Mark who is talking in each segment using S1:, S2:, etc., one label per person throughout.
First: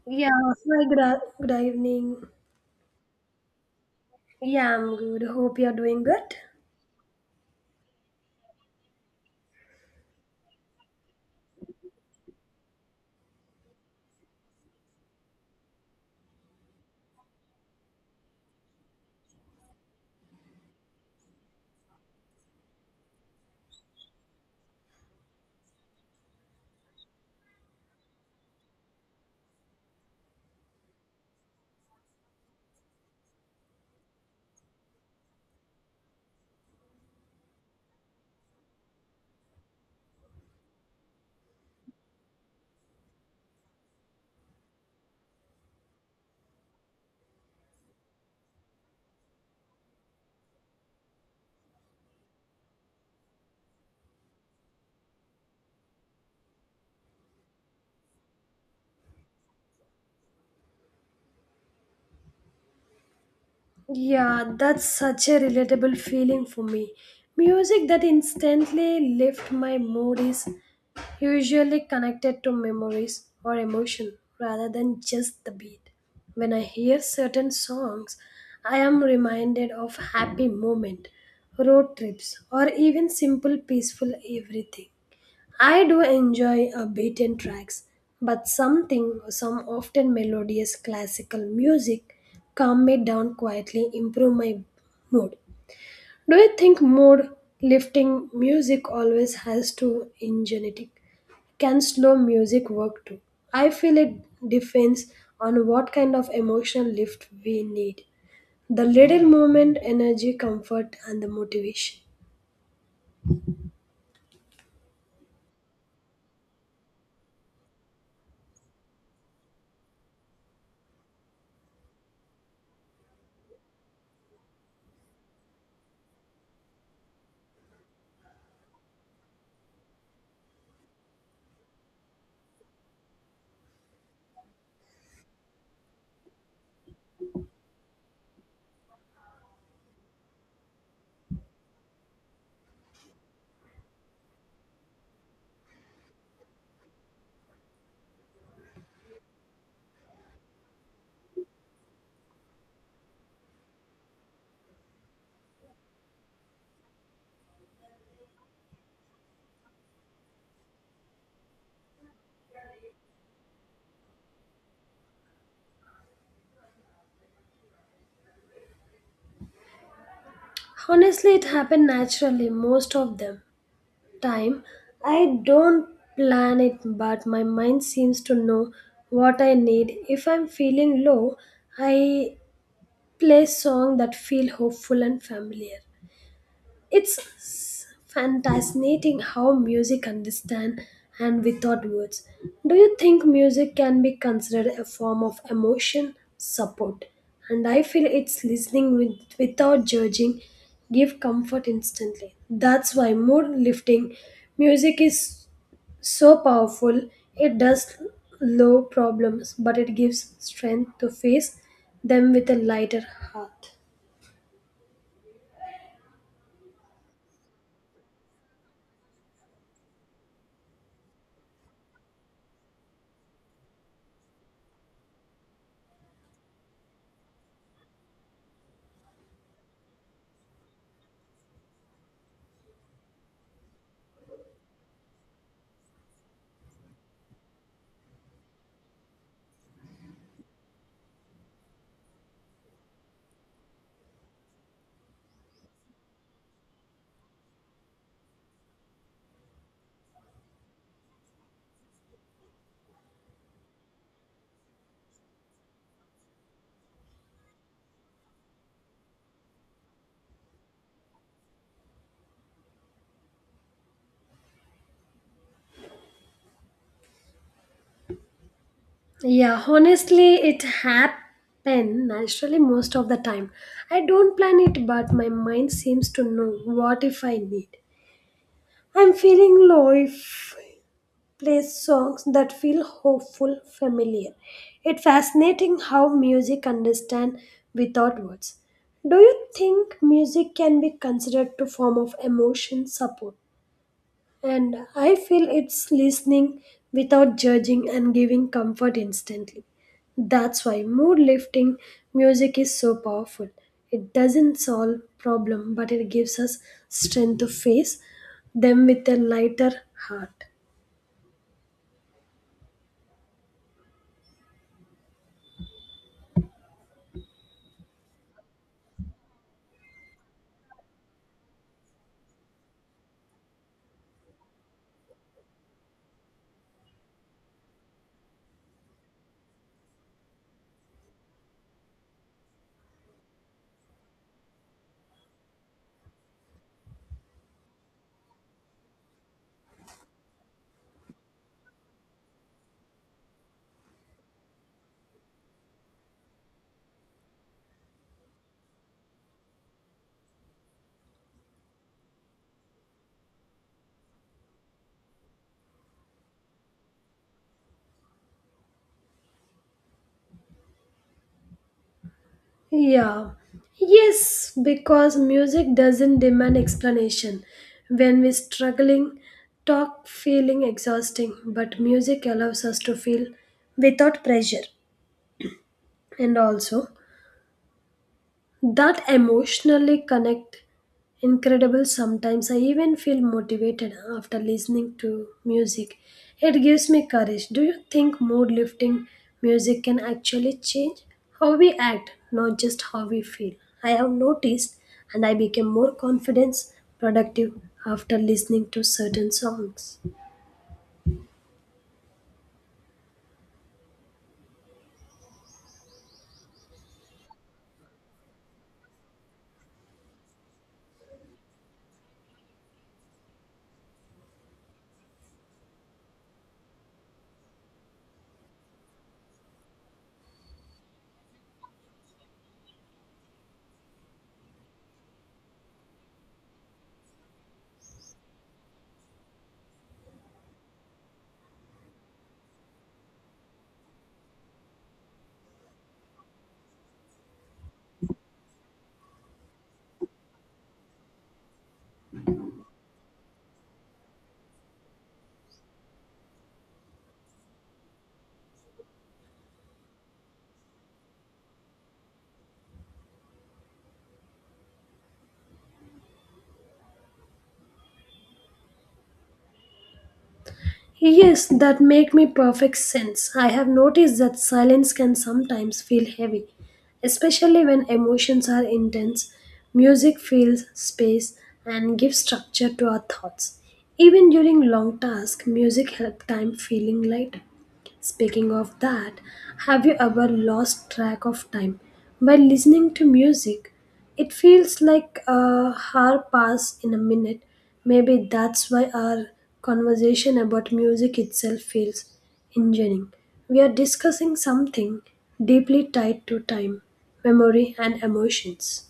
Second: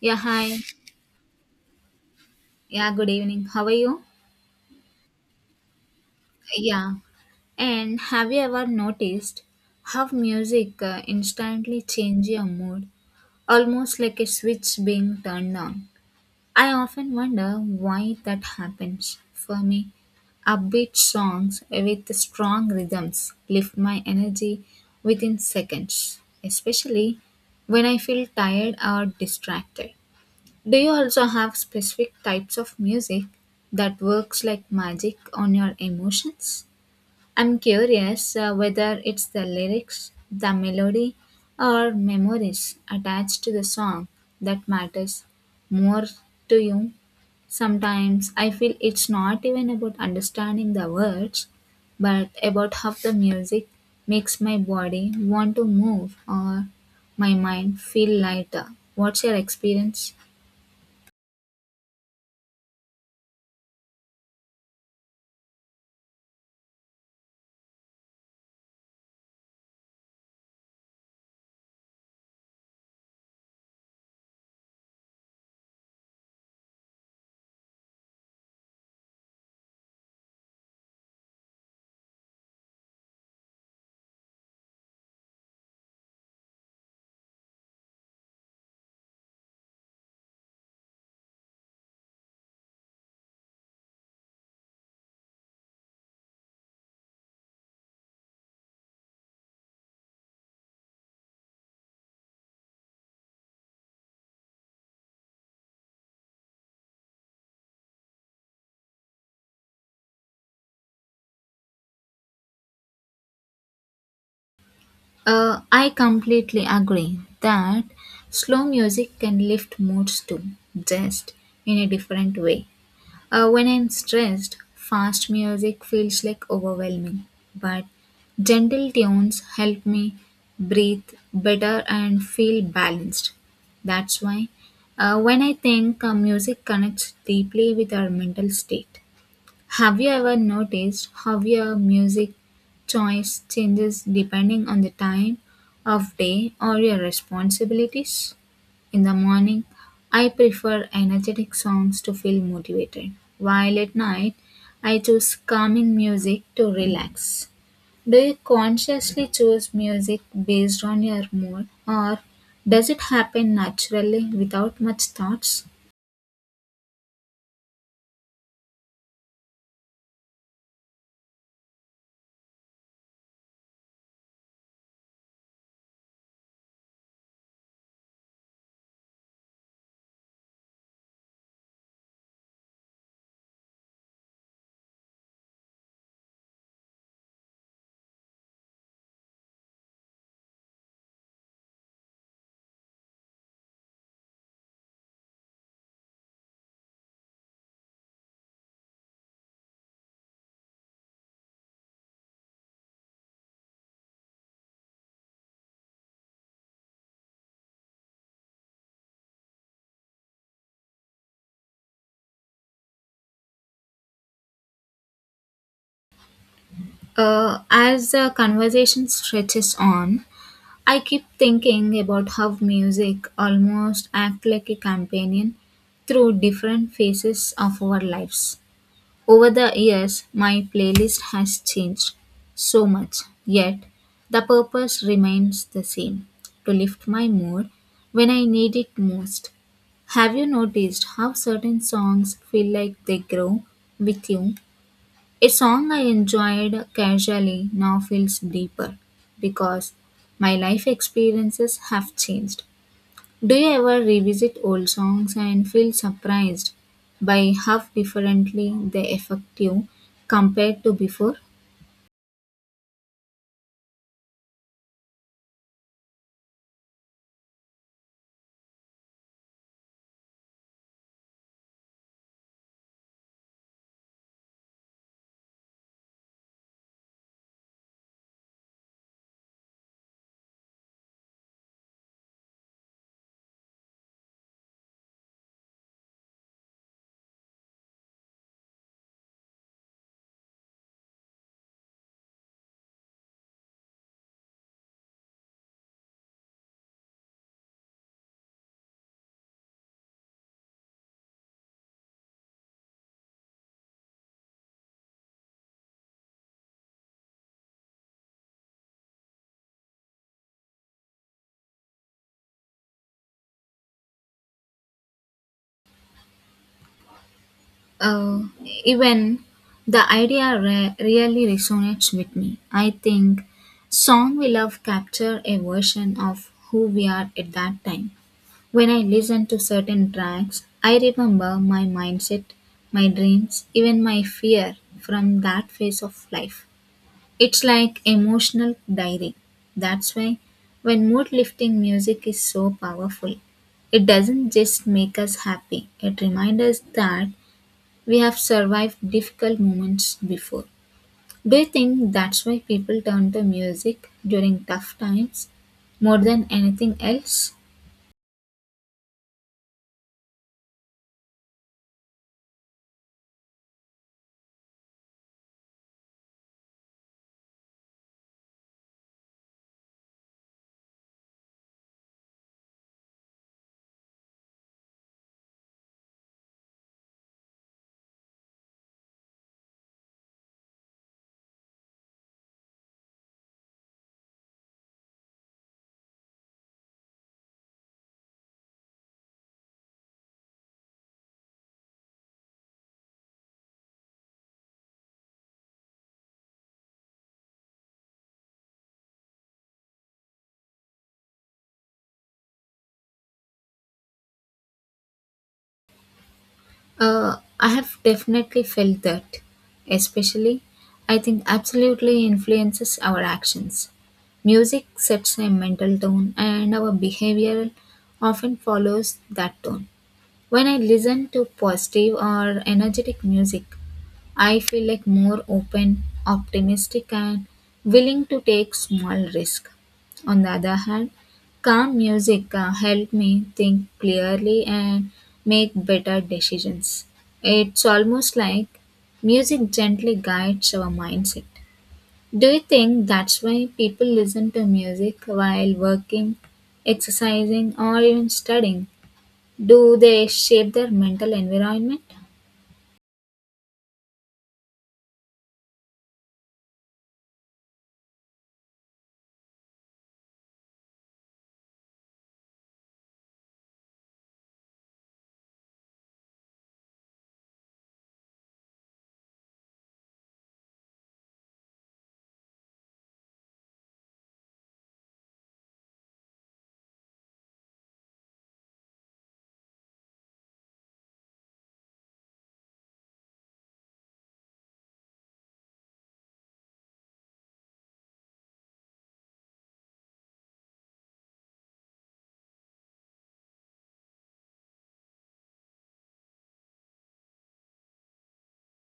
S1: Yeah,
S2: Yeah,
S1: hi.
S2: hi, good, good evening.
S1: Yeah, good evening. How are you?
S2: Yeah, I'm good. Hope you're doing good.
S1: Yeah. And have you ever noticed how music instantly changes your mood, almost like a switch being turned on? I often wonder why that happens. For me, upbeat songs with strong rhythms lift my energy within seconds, especially when I feel tired or distracted. Do you also have specific types of music that works like magic on your emotions? I'm curious whether it's the lyrics, the melody, or memories attached to the song that matters more to you. Sometimes I feel it's not even about understanding the words, but about how the music makes my body want to move or my mind feel lighter. What's your experience?
S2: Yeah, that's such a relatable feeling for me. Music that instantly lifts my mood is usually connected to memories or emotion rather than just the beat. When I hear certain songs, I am reminded of happy moment, road trips, or even simple peaceful everything. I do enjoy a beaten tracks, but something some often melodious classical music calm me down quietly, improve my mood. Do you think mood lifting music always has to energetic? Can slow music work too? I feel it depends on what kind of emotional lift we need. The little moment, energy, comfort, and the motivation.
S1: I completely agree that slow music can lift moods too, just in a different way. When I'm stressed, fast music feels like overwhelming, but gentle tunes help me breathe better and feel balanced. That's why when I think music connects deeply with our mental state. Have you ever noticed how your music choice changes depending on the time of day or your responsibilities? In the morning, I prefer energetic songs to feel motivated, while at night, I choose calming music to relax. Do you consciously choose music based on your mood, or does it happen naturally without much thoughts?
S2: Honestly, it happened naturally, most of them. Time. I don't plan it, but my mind seems to know what I need. If I'm feeling low, I play song that feel hopeful and familiar. It's fascinating how music understand and without words. Do you think music can be considered a form of emotion support? And I feel it's listening with, without judging give comfort instantly. That's why mood lifting music is so powerful. It does low problems, but it gives strength to face them with a lighter heart.
S1: As the conversation stretches on, I keep thinking about how music almost acts like a companion through different phases of our lives. Over the years, my playlist has changed so much, yet the purpose remains the same to lift my mood when I need it most. Have you noticed how certain songs feel like they grow with you a song I enjoyed casually now feels deeper because my life experiences have changed. Do you ever revisit old songs and feel surprised by how differently they affect you compared to before?
S2: Yeah, honestly, it happen naturally most of the time. I don't plan it, but my mind seems to know what if I need. I'm feeling low if play songs that feel hopeful, familiar. It's fascinating how music understand without words. Do you think music can be considered to form of emotion support? And I feel it's listening without judging and giving comfort instantly. That's why mood lifting music is so powerful. It doesn't solve problem, but it gives us strength to face them with a lighter heart.
S1: Uh, even the idea really resonates with me. I think song we love capture a version of who we are at that time. When I listen to certain tracks, I remember my mindset, my dreams, even my fear from that phase of life. It's like emotional diary. That's why when mood lifting music is so powerful, it doesn't just make us happy, it reminds us that we have survived difficult moments before. Do you think that's why people turn to music during tough times more than anything else?
S2: Yeah. Yes, because music doesn't demand explanation. When we're struggling, talk feeling exhausting, but music allows us to feel without pressure. And also, that emotionally connect incredible, sometimes I even feel motivated after listening to music, it gives me courage. Do you think mood lifting music can actually change how we act, not just how we feel? I have noticed, and I became more confident, productive after listening to certain songs.
S1: I have definitely felt that. Especially, I think absolutely influences our actions. Music sets a mental tone, and our behavior often follows that tone. When I listen to positive or energetic music, I feel like more open, optimistic and willing to take small risk. On the other hand, calm music help me think clearly and make better decisions. It's almost like music gently guides our mindset. Do you think that's why people listen to music while working, exercising or even studying? Do they shape their mental environment?
S2: Yes, that make me perfect sense. I have noticed that silence can sometimes feel heavy, especially when emotions are intense. Music fills space and gives structure to our thoughts. Even during long tasks, music helps time feeling lighter. Speaking of that, have you ever lost track of time while listening to music, it feels like a hour pass in a minute. Maybe that's why our conversation about music itself feels engineering. We are discussing something deeply tied to time, memory, and emotions.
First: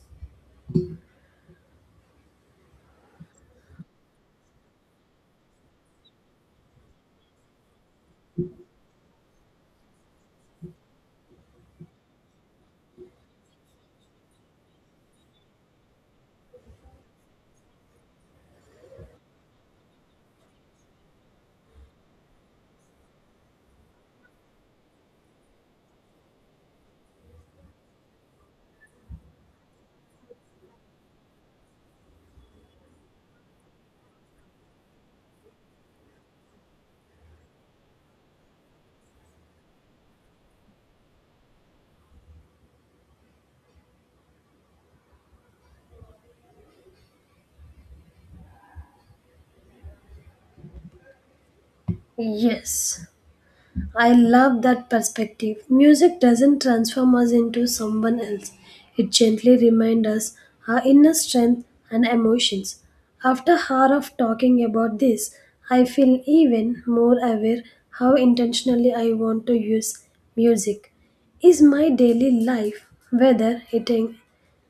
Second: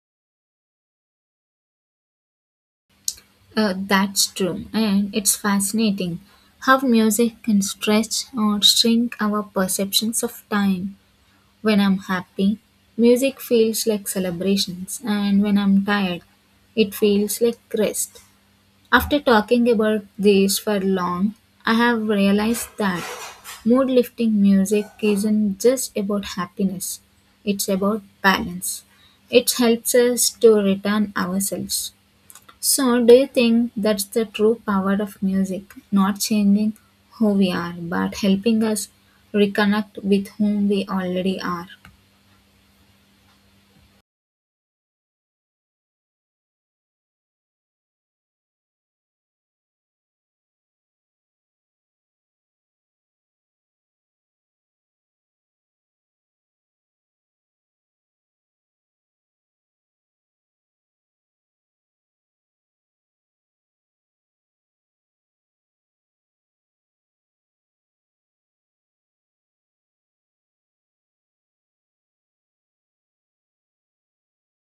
S1: That's true, and it's fascinating how music can stretch or shrink our perceptions of time. When I'm happy, music feels like celebrations, and when I'm tired, it feels like rest. After talking about these for long, I have realized that mood lifting music isn't just about happiness, it's about balance. It helps us to return ourselves. So, do you think that's the true power of music? Not changing who we are, but helping us reconnect with whom we already are.
S2: Yes. I love that perspective. Music doesn't transform us into someone else, it gently reminds us our inner strength and emotions. After hour of talking about this, I feel even more aware how intentionally I want to use music. Is my daily life, whether it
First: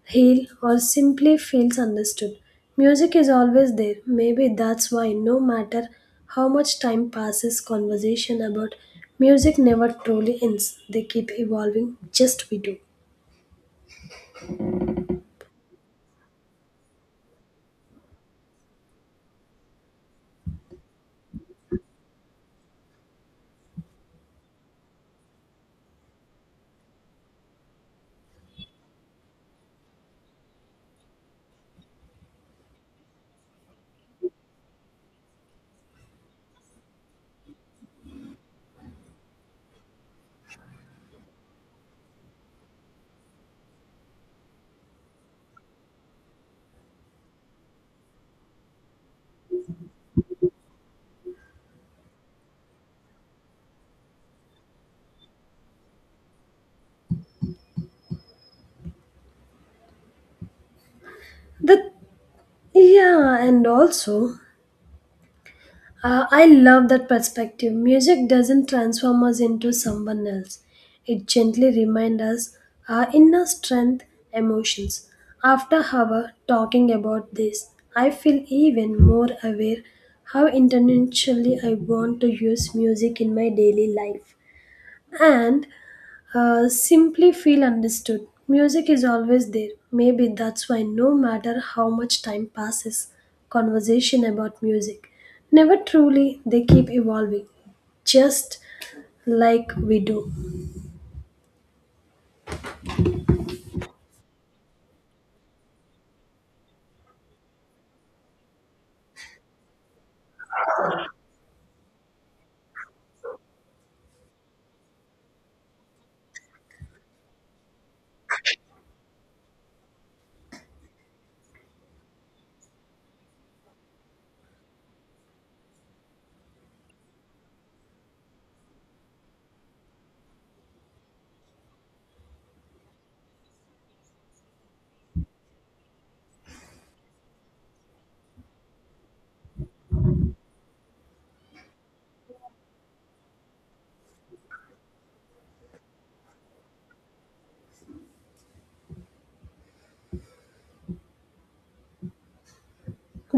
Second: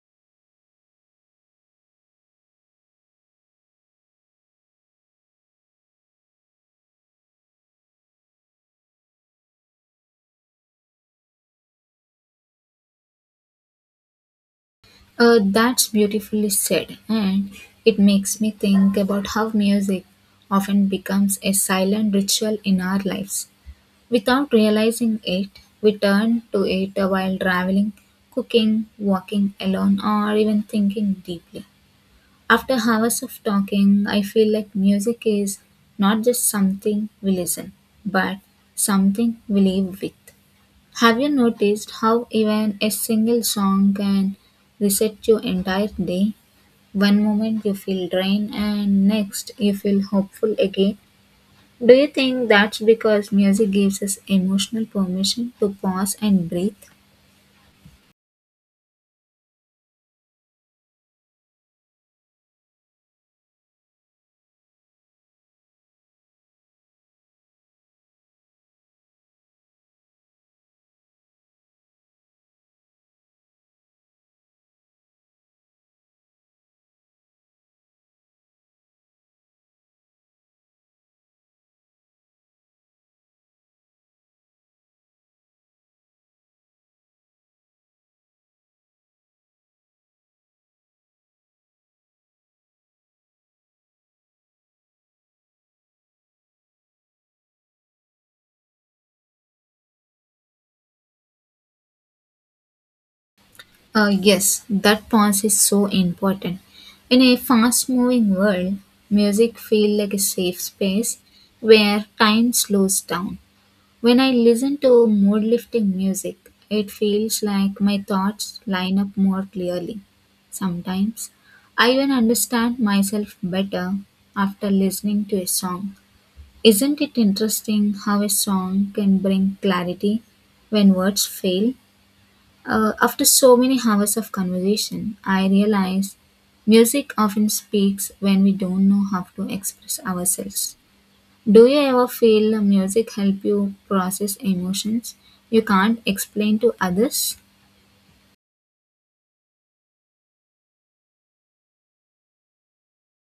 S2: heal, or simply feels understood. Music is always there. Maybe that's why, no matter how much time passes, conversation about music never truly ends. They keep evolving, just we do.
S1: That's beautifully said, and it makes me think about how music often becomes a silent ritual in our lives. Without realizing it, we turn to it while traveling, cooking, walking alone, or even thinking deeply. After hours of talking, I feel like music is not just something we listen, but something we live with. Have you noticed how even a single song can reset your entire day? One moment you feel drained and next you feel hopeful again. Do you think that's because music gives us emotional permission to pause and breathe?
S2: The yeah, and also I love that perspective. Music doesn't transform us into someone else. It gently reminds us our inner strength, emotions. After hour talking about this, I feel even more aware how intentionally I want to use music in my daily life and simply feel understood. Music is always there. Maybe that's why, no matter how much time passes, conversation about music never truly they keep evolving, just like we do.
S1: Yes, that pause is so important. In a fast moving world, music feels like a safe space where time slows down. When I listen to mood lifting music, it feels like my thoughts line up more clearly. Sometimes I even understand myself better after listening to a song. Isn't it interesting how a song can bring clarity when words fail? After so many hours of conversation, I realize music often speaks when we don't know how to express ourselves. Do you ever feel music help you process emotions you can't explain to others?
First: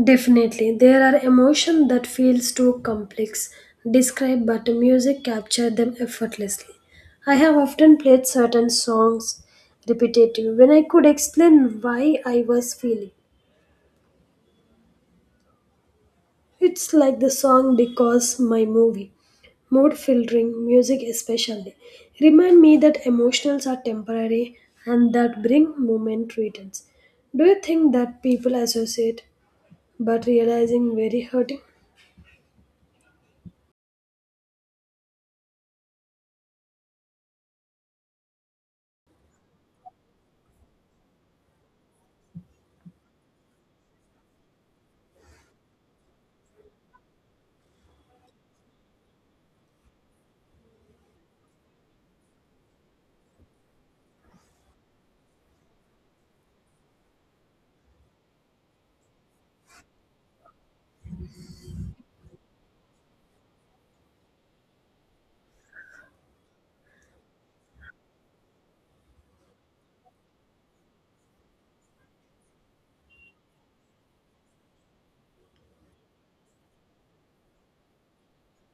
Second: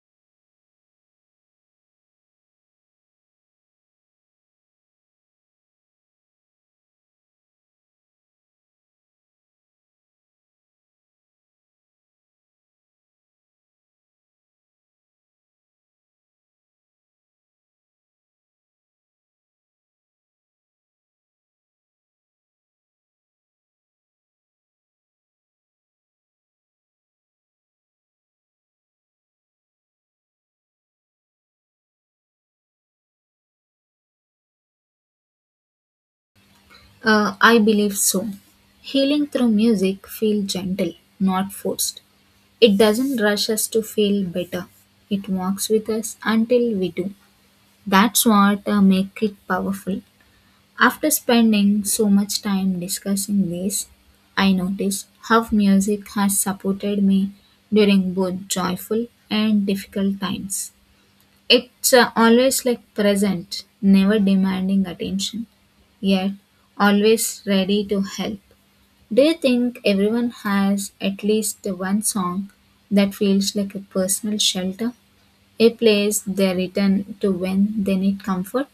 S2: Definitely, there are emotions that feels too complex, describe, but music capture them effortlessly. I have often played certain songs repetitive when I could explain why I was feeling. It's like the song because my movie. Mood filtering, music especially. Remind me that emotions are temporary and that bring moment returns. Do you think that people associate but realizing very hurting?
S1: I believe so. Healing through music feels gentle, not forced. It doesn't rush us to feel better. It walks with us until we do. That's what make it powerful. After spending so much time discussing this, I notice how music has supported me during both joyful and difficult times. It's always like present, never demanding attention, yet always ready to help. Do you think everyone has at least one song that feels like a personal shelter? A place they return to when they need comfort?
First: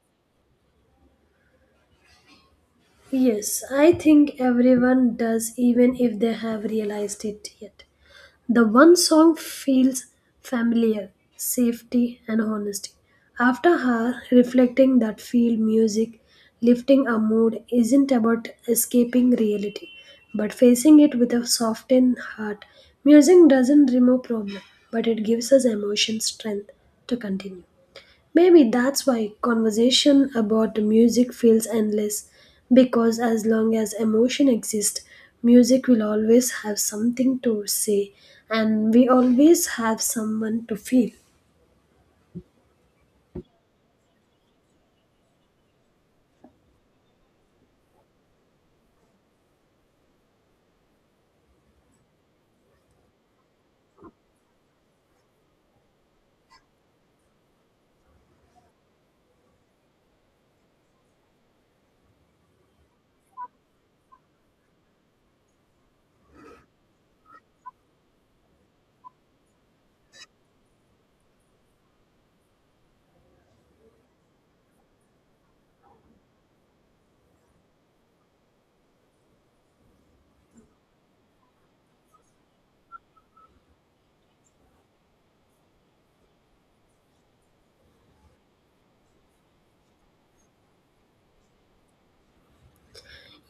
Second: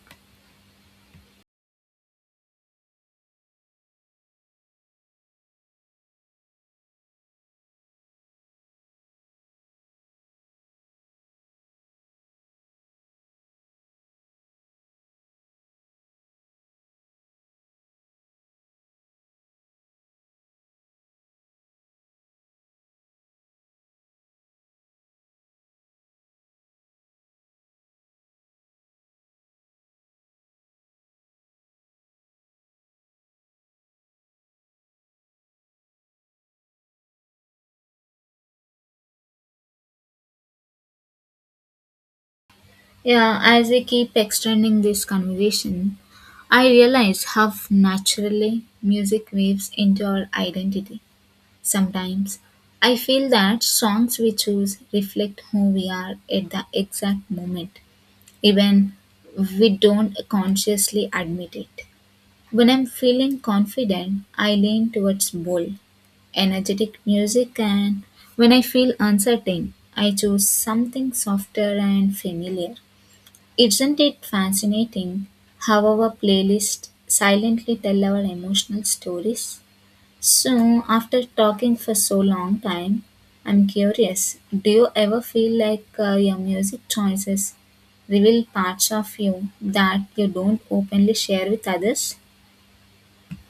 S2: Yes, I think everyone does even if they have realized it yet. The one song feels familiar safety and honesty. After her reflecting that feel music, lifting a mood isn't about escaping reality, but facing it with a softened heart. Music doesn't remove problem, but it gives us emotion strength to continue. Maybe that's why conversation about music feels endless, because as long as emotion exists, music will always have something to say, and we always have someone to feel.
S1: Yeah, as we keep extending this conversation, I realize how naturally music weaves into our identity. Sometimes I feel that songs we choose reflect who we are at the exact moment, even we don't consciously admit it. When I'm feeling confident, I lean towards bold, energetic music, and when I feel uncertain, I choose something softer and familiar. Isn't it fascinating how our playlists silently tell our emotional stories? So, after talking for so long time, I'm curious, do you ever feel like your music choices reveal parts of you that you don't openly share with others?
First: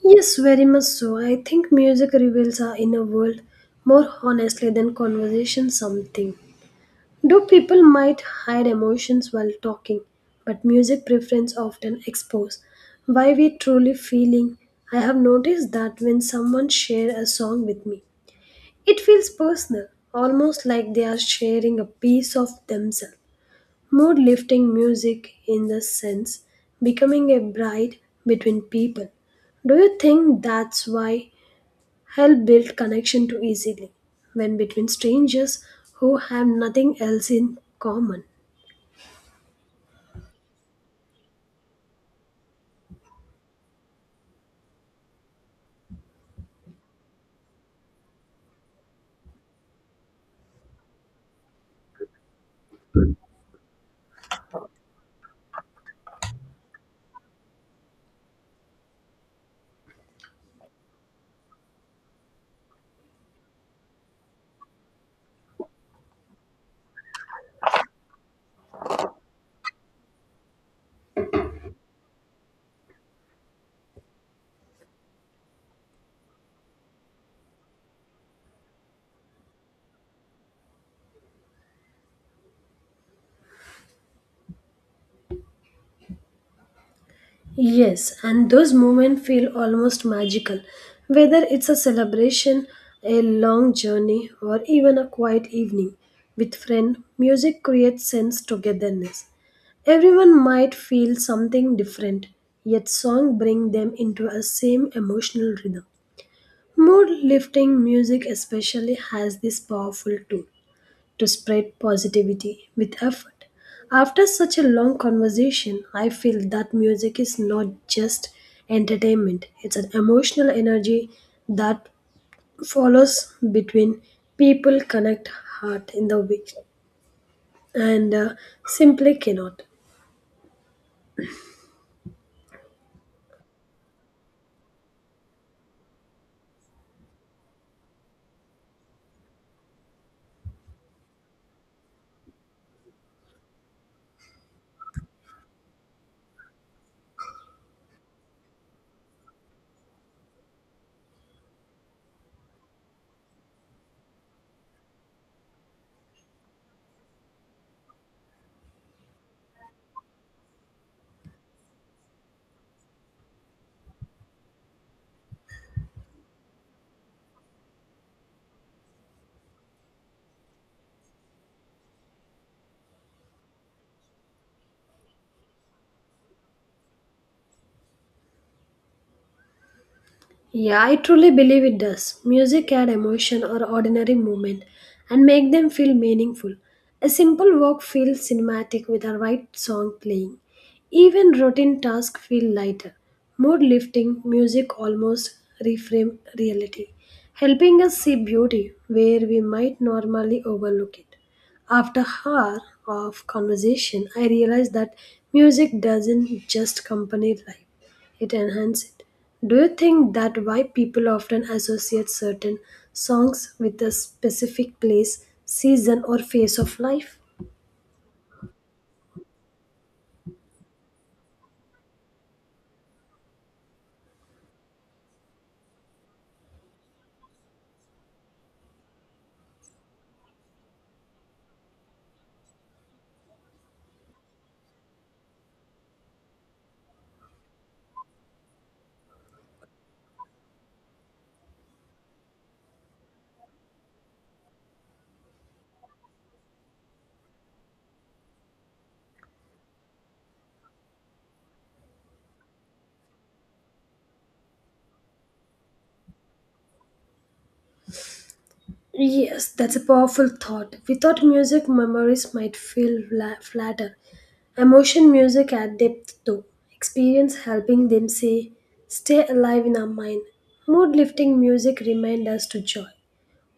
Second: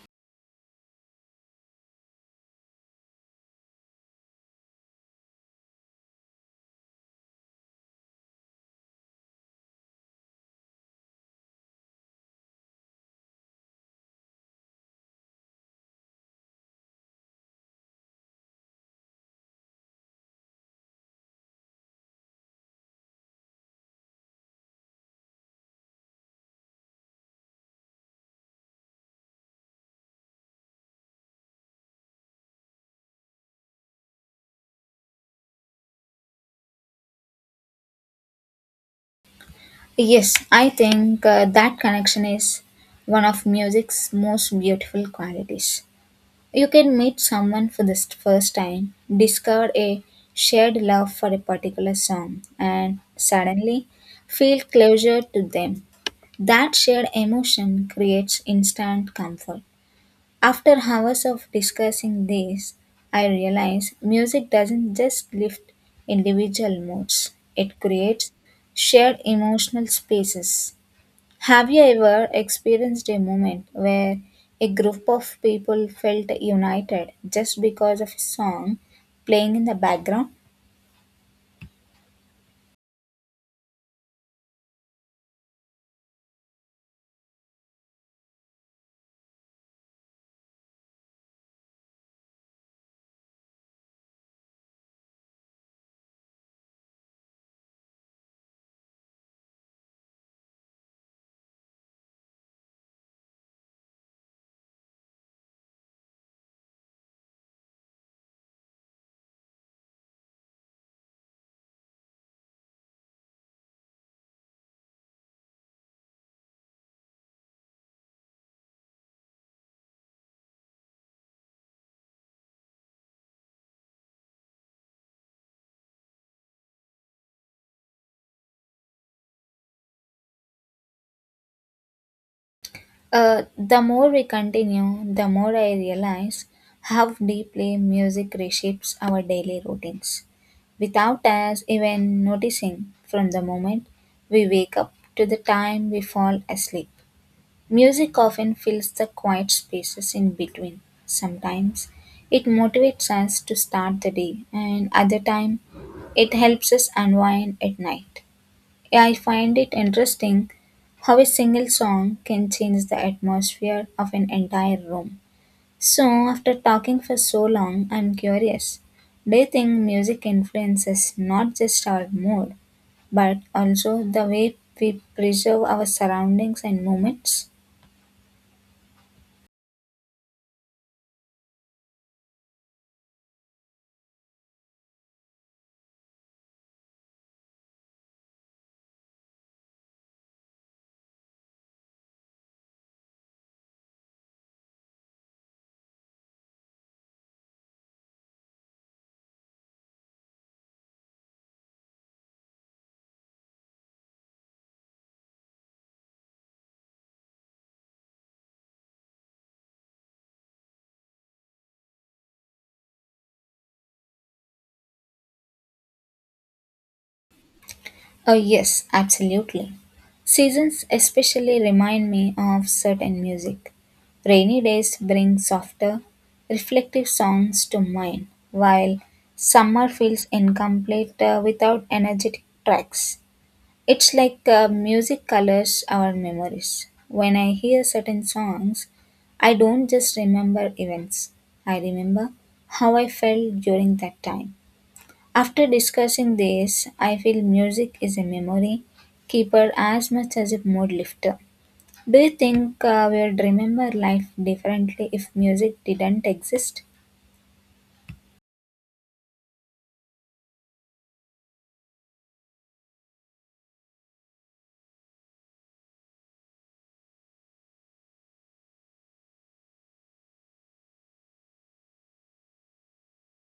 S2: Yes, very much so. I think music reveals our inner world more honestly than conversation something. Though people might hide emotions while talking, but music preference often expose why we truly feeling. I have noticed that when someone share a song with me, it feels personal, almost like they are sharing a piece of themselves. Mood lifting music in the sense becoming a bride between people. Do you think that's why help build connection too easily when between strangers who have nothing else in common?
S1: Yes, I think that connection is one of music's most beautiful qualities. You can meet someone for the first time, discover a shared love for a particular song, and suddenly feel closer to them. That shared emotion creates instant comfort. After hours of discussing this, I realize music doesn't just lift individual moods, it creates shared emotional spaces. Have you ever experienced a moment where a group of people felt united just because of a song playing in the background?
S2: Yes, and those moments feel almost magical, whether it's a celebration, a long journey, or even a quiet evening with friend. Music creates sense togetherness. Everyone might feel something different, yet song bring them into a same emotional rhythm. Mood lifting music especially has this powerful tool to spread positivity with effort. After such a long conversation, I feel that music is not just entertainment, it's an emotional energy that follows between people, connect heart in the way, and simply cannot.
S1: The more we continue, the more I realize how deeply music reshapes our daily routines without us even noticing from the moment we wake up to the time we fall asleep. Music often fills the quiet spaces in between. Sometimes it motivates us to start the day, and other time it helps us unwind at night. I find it interesting how a single song can change the atmosphere of an entire room. So, after talking for so long, I'm curious. Do you think music influences not just our mood, but also the way we preserve our surroundings and moments?
S2: Yeah, I truly believe it does. Music add emotion or ordinary moment and make them feel meaningful. A simple walk feels cinematic with a right song playing. Even routine tasks feel lighter. Mood lifting music almost reframe reality, helping us see beauty where we might normally overlook it. After hour of conversation, I realized that music doesn't just accompany life; it enhances it. Do you think that why people often associate certain songs with a specific place, season, or phase of life?
S1: Oh, yes, absolutely. Seasons especially remind me of certain music. Rainy days bring softer, reflective songs to mind, while summer feels incomplete without energetic tracks. It's like music colors our memories. When I hear certain songs, I don't just remember events, I remember how I felt during that time. After discussing this, I feel music is a memory keeper as much as a mood lifter. Do you think we would remember life differently if music didn't exist?
S2: Yes, that's a powerful thought. Without music, memories might feel flatter. Emotion music add depth though. Experience helping them say, stay alive in our mind. Mood lifting music remind us to joy.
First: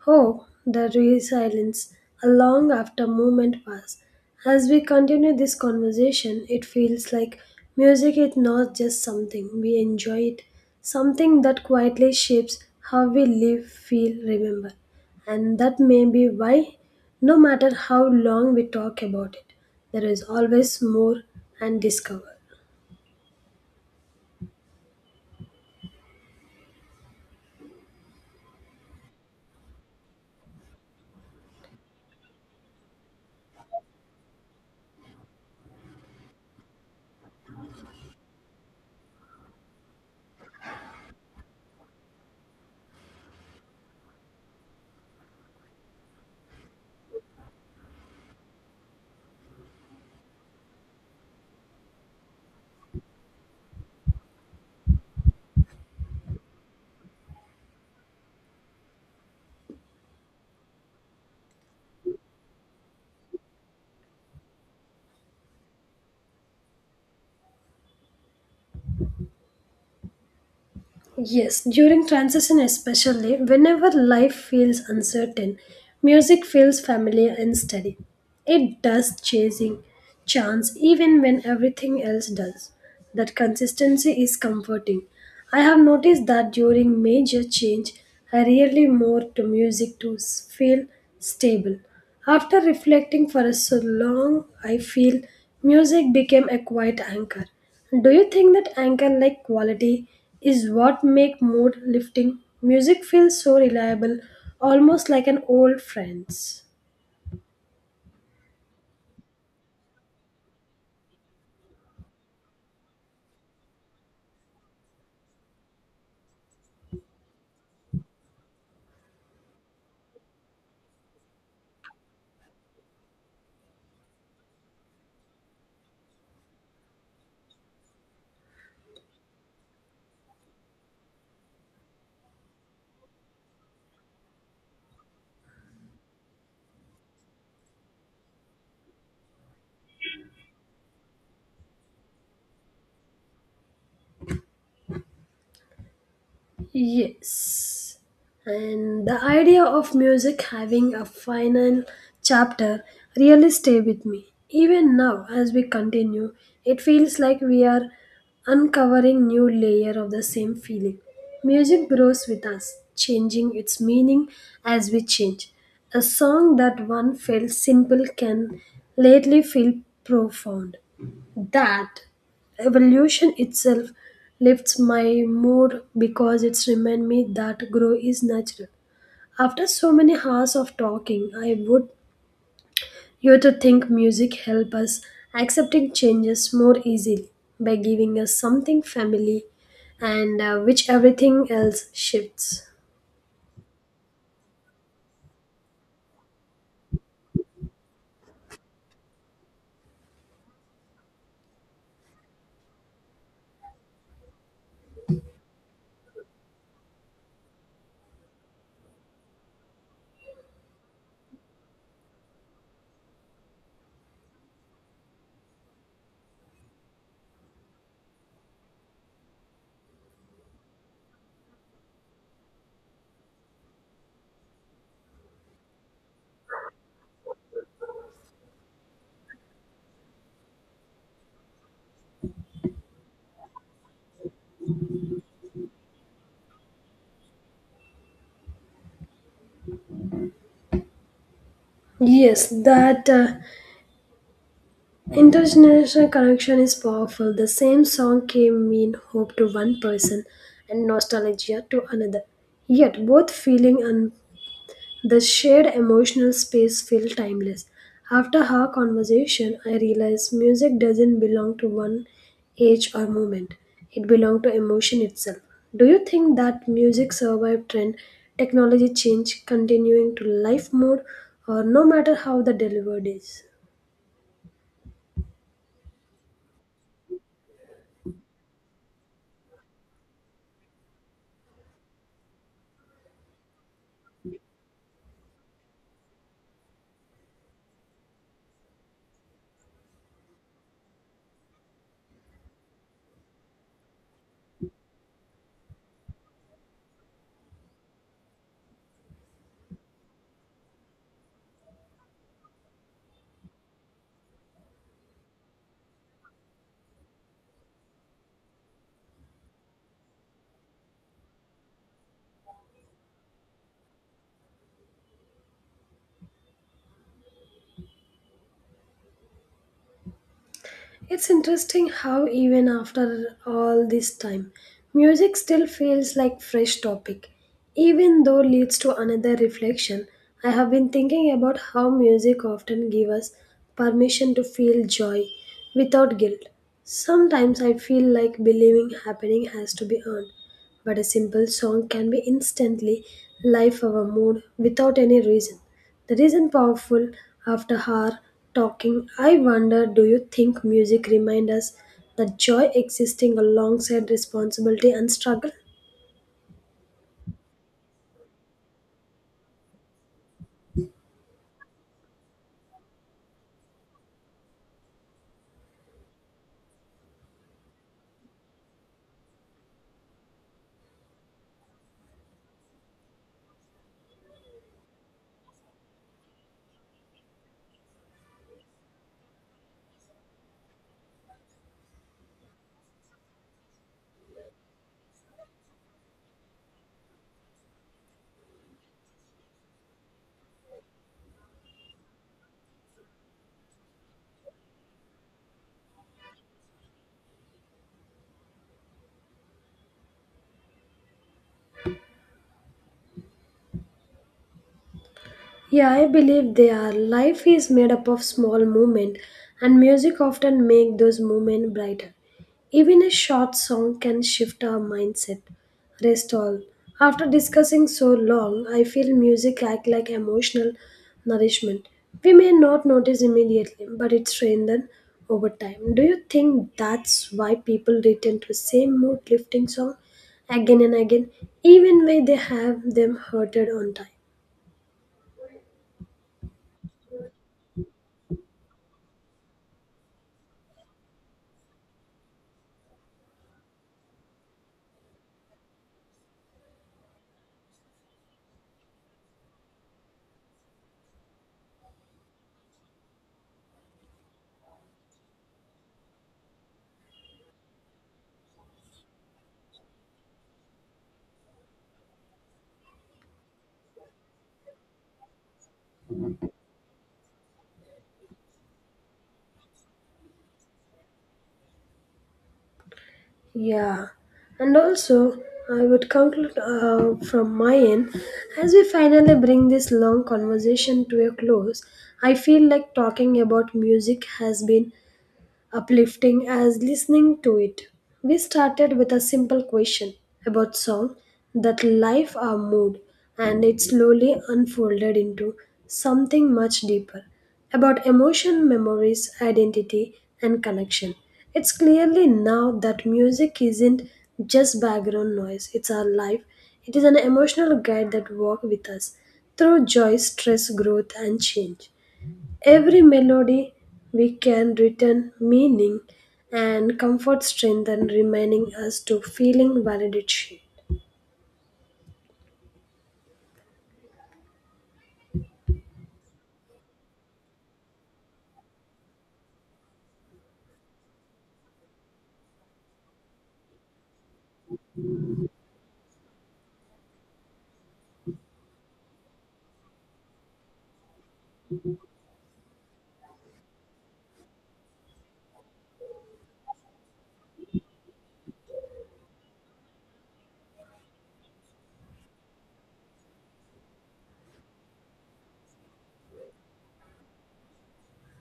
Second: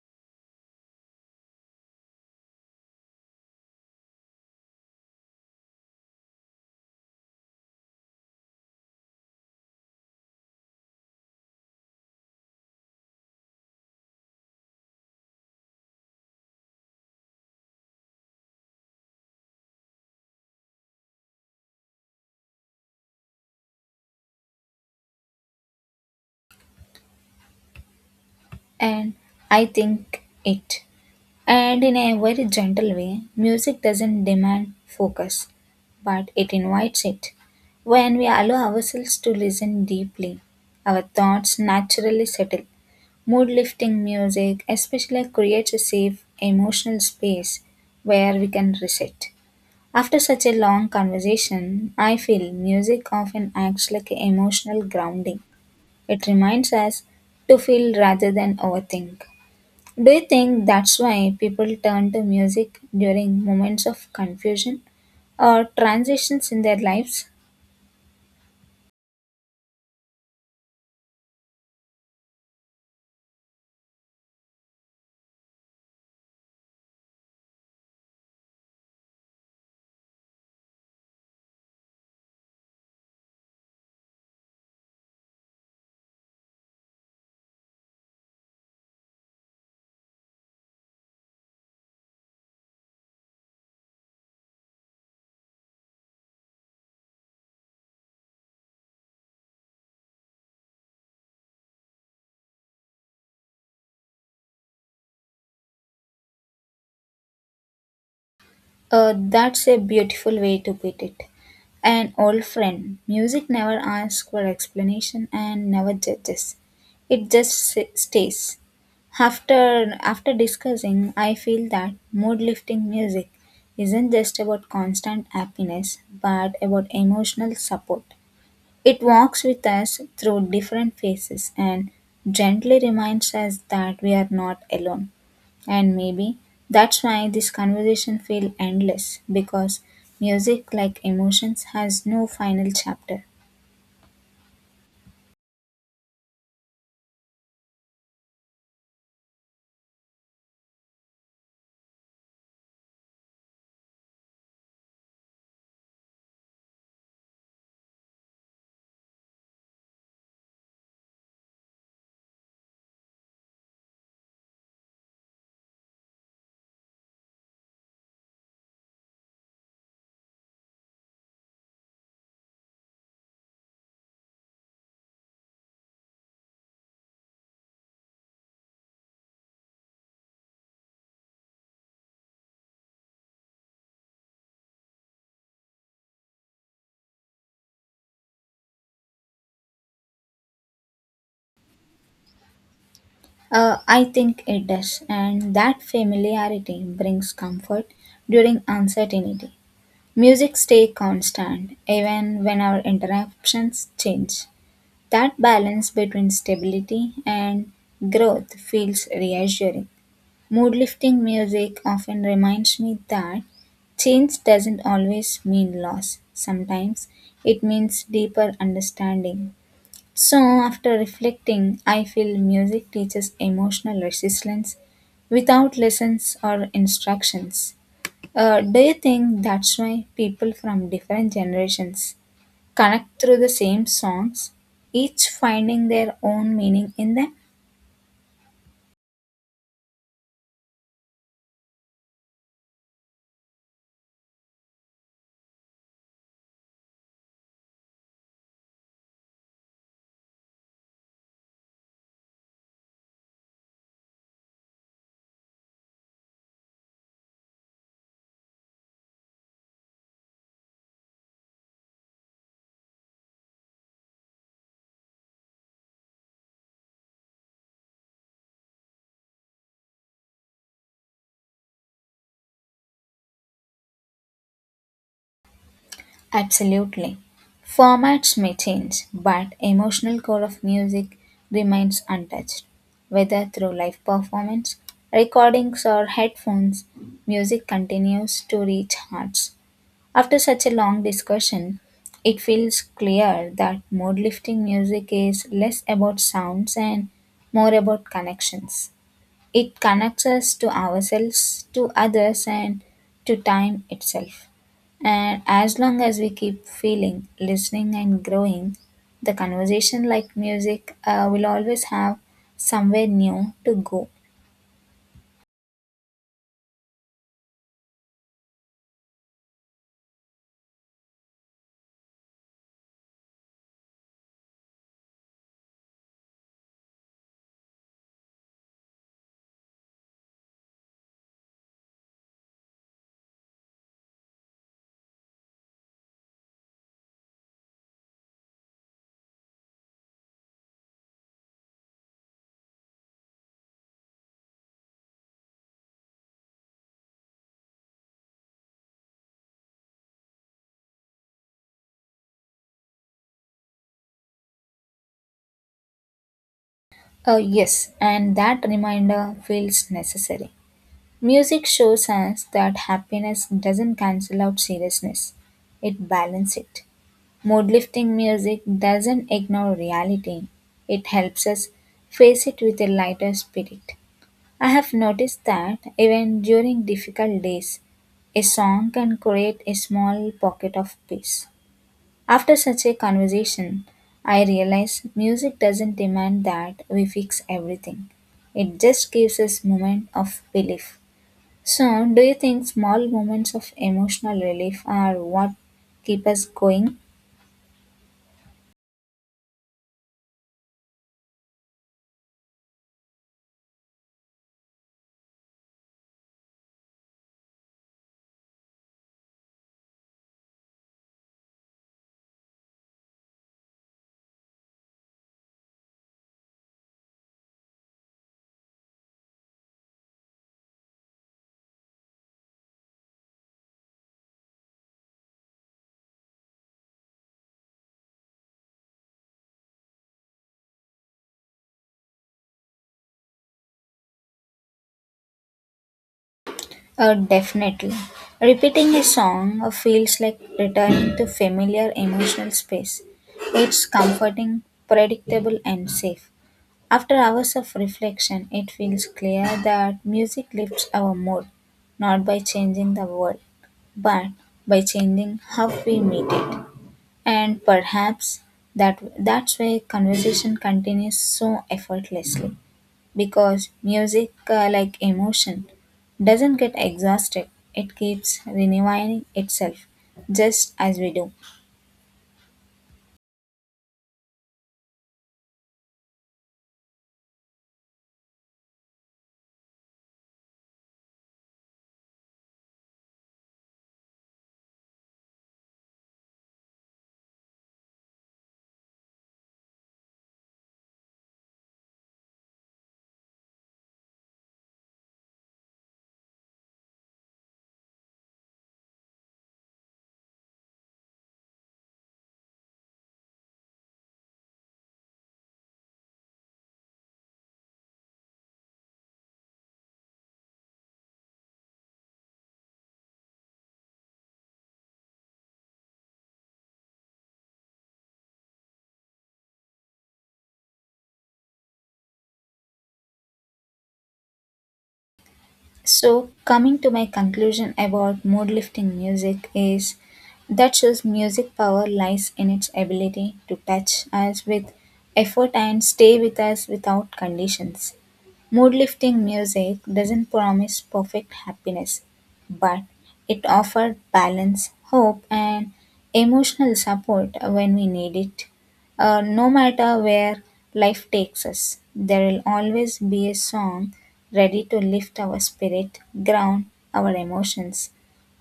S2: Oh, the real silence, a long after moment pass. As we continue this conversation, it feels like music is not just something we enjoy it, something that quietly shapes how we live, feel, remember. And that may be why, no matter how long we talk about it, there is always more and discover.
S1: And I think it. And in a very gentle way, music doesn't demand focus, but it invites it. When we allow ourselves to listen deeply, our thoughts naturally settle. Mood-lifting music especially creates a safe emotional space where we can reset. After such a long conversation, I feel music often acts like an emotional grounding. It reminds us to feel rather than overthink. Do you think that's why people turn to music during moments of confusion or transitions in their lives?
S2: Yes, during transition especially, whenever life feels uncertain, music feels familiar and steady. It does chasing chance even when everything else does. That consistency is comforting. I have noticed that during major change, I really more to music to feel stable. After reflecting for a so long, I feel music became a quiet anchor. Do you think that anchor like quality is what make mood lifting? Music feels so reliable, almost like an old friend's.
S1: That's a beautiful way to put it. An old friend. Music never asks for explanation and never judges. It just stays. After after discussing, I feel that mood lifting music isn't just about constant happiness, but about emotional support. It walks with us through different phases and gently reminds us that we are not alone. And maybe that's why this conversation feels endless because music, like emotions, has no final chapter.
S2: Yes. And the idea of music having a final chapter really stay with me. Even now as we continue, it feels like we are uncovering new layer of the same feeling. Music grows with us, changing its meaning as we change. A song that one felt simple can lately feel profound that evolution itself lifts my mood because it's remind me that grow is natural. After so many hours of talking, I would you to think music help us accepting changes more easily by giving us something family and which everything else shifts.
S1: I think it does, and that familiarity brings comfort during uncertainty. Music stays constant even when our interactions change. That balance between stability and growth feels reassuring. Mood-lifting music often reminds me that change doesn't always mean loss. Sometimes it means deeper understanding. So, after reflecting, I feel music teaches emotional resilience without lessons or instructions. Do you think that's why people from different generations connect through the same songs, each finding their own meaning in them?
S2: Yes, that intergenerational connection is powerful. The same song can mean hope to one person and nostalgia to another. Yet both feeling and the shared emotional space felt timeless. After her conversation, I realized music doesn't belong to one age or moment. It belongs to emotion itself. Do you think that music survived trend, technology change, continuing to life mode, or no matter how the delivered is?
S1: Absolutely. Formats may change, but emotional core of music remains untouched. Whether through live performance, recordings or headphones, music continues to reach hearts. After such a long discussion, it feels clear that mood lifting music is less about sounds and more about connections. It connects us to ourselves, to others, and to time itself. And as long as we keep feeling, listening, and growing, the conversation, like music, will always have somewhere new to go.
S2: It's interesting how even after all this time, music still feels like fresh topic, even though leads to another reflection. I have been thinking about how music often give us permission to feel joy without guilt. Sometimes I feel like believing happening has to be earned, but a simple song can be instantly life our mood without any reason. That isn't powerful after hour talking. I wonder, do you think music remind us that joy existing alongside responsibility and struggle?
S1: Yes, and that reminder feels necessary. Music shows us that happiness doesn't cancel out seriousness, it balances it. Mood-lifting music doesn't ignore reality. It helps us face it with a lighter spirit. I have noticed that even during difficult days, a song can create a small pocket of peace. After such a conversation, I realize music doesn't demand that we fix everything. It just gives us moment of belief. So, do you think small moments of emotional relief are what keep us going?
S2: Yeah, I believe they are. Life is made up of small moments, and music often make those moments brighter. Even a short song can shift our mindset. Rest all. After discussing so long, I feel music act like emotional nourishment. We may not notice immediately, but it strengthens over time. Do you think that's why people return to same mood lifting song again and again, even when they have them hurted on time?
S1: Definitely. Repeating a song feels like returning to familiar emotional space. It's comforting, predictable, and safe. After hours of reflection, it feels clear that music lifts our mood, not by changing the world, but by changing how we meet it. And perhaps that's why conversation continues so effortlessly because music like emotion doesn't get exhausted it keeps renewing itself just as we do.
S2: Yeah, and also I would conclude from my end as we finally bring this long conversation to a close. I feel like talking about music has been uplifting as listening to it. We started with a simple question about song that life our mood and it slowly unfolded into something much deeper about emotion, memories, identity and connection. It's clearly now that music isn't just background noise, it's our life. It is an emotional guide that walks with us through joy, stress, growth and change. Every melody we can return meaning and comfort strengthen reminding us to feeling validation.
S1: So, coming to my conclusion about mood lifting music is that shows music power lies in its ability to touch us with effort and stay with us without conditions. Mood-lifting music doesn't promise perfect happiness, but it offers balance, hope, and emotional support when we need it. No matter where life takes us, there will always be a song ready to lift our spirit, ground our emotions,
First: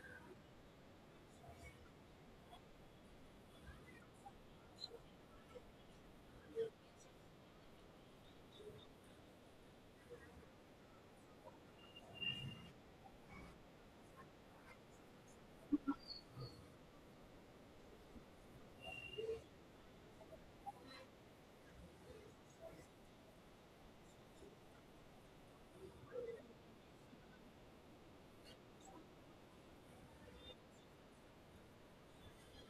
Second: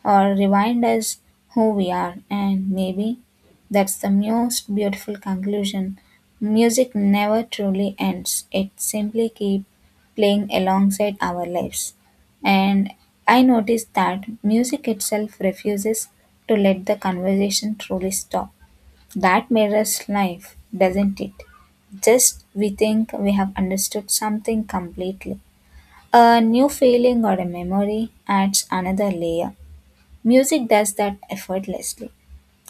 S1: or remind us who we are. And maybe that's the most beautiful conclusion. Music never truly ends, it simply keeps playing alongside our lives. And I noticed that music itself refuses to let the conversation truly stop. That mirrors life, doesn't it? Just we think we have understood something completely. A new feeling or a memory adds another layer. Music does that effortlessly.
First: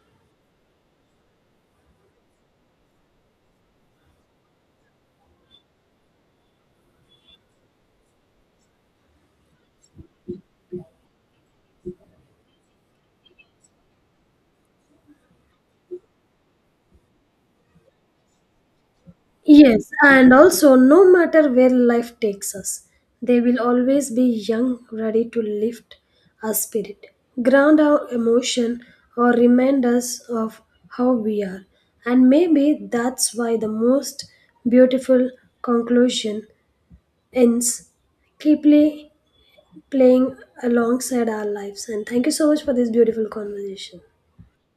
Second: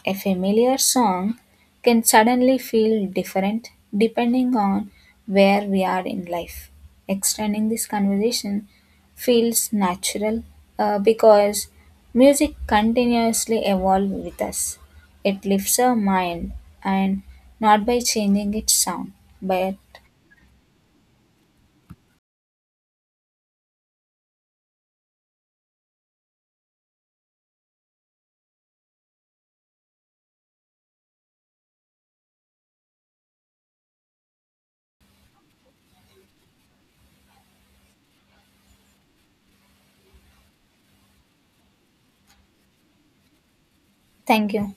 S1: A familiar song can suddenly feel different depending on where we are in life. Extending this conversation feels natural because music continuously evolves with us. It lifts our mind and not by changing its sound. But
S2: Yes, and also no matter where life takes us, they will always be young, ready to lift our spirit, ground our emotion, or remind us of how we are. And maybe that's why the most beautiful conclusion ends deeply playing alongside our lives. And thank you so much for this beautiful conversation.
S1: thank you.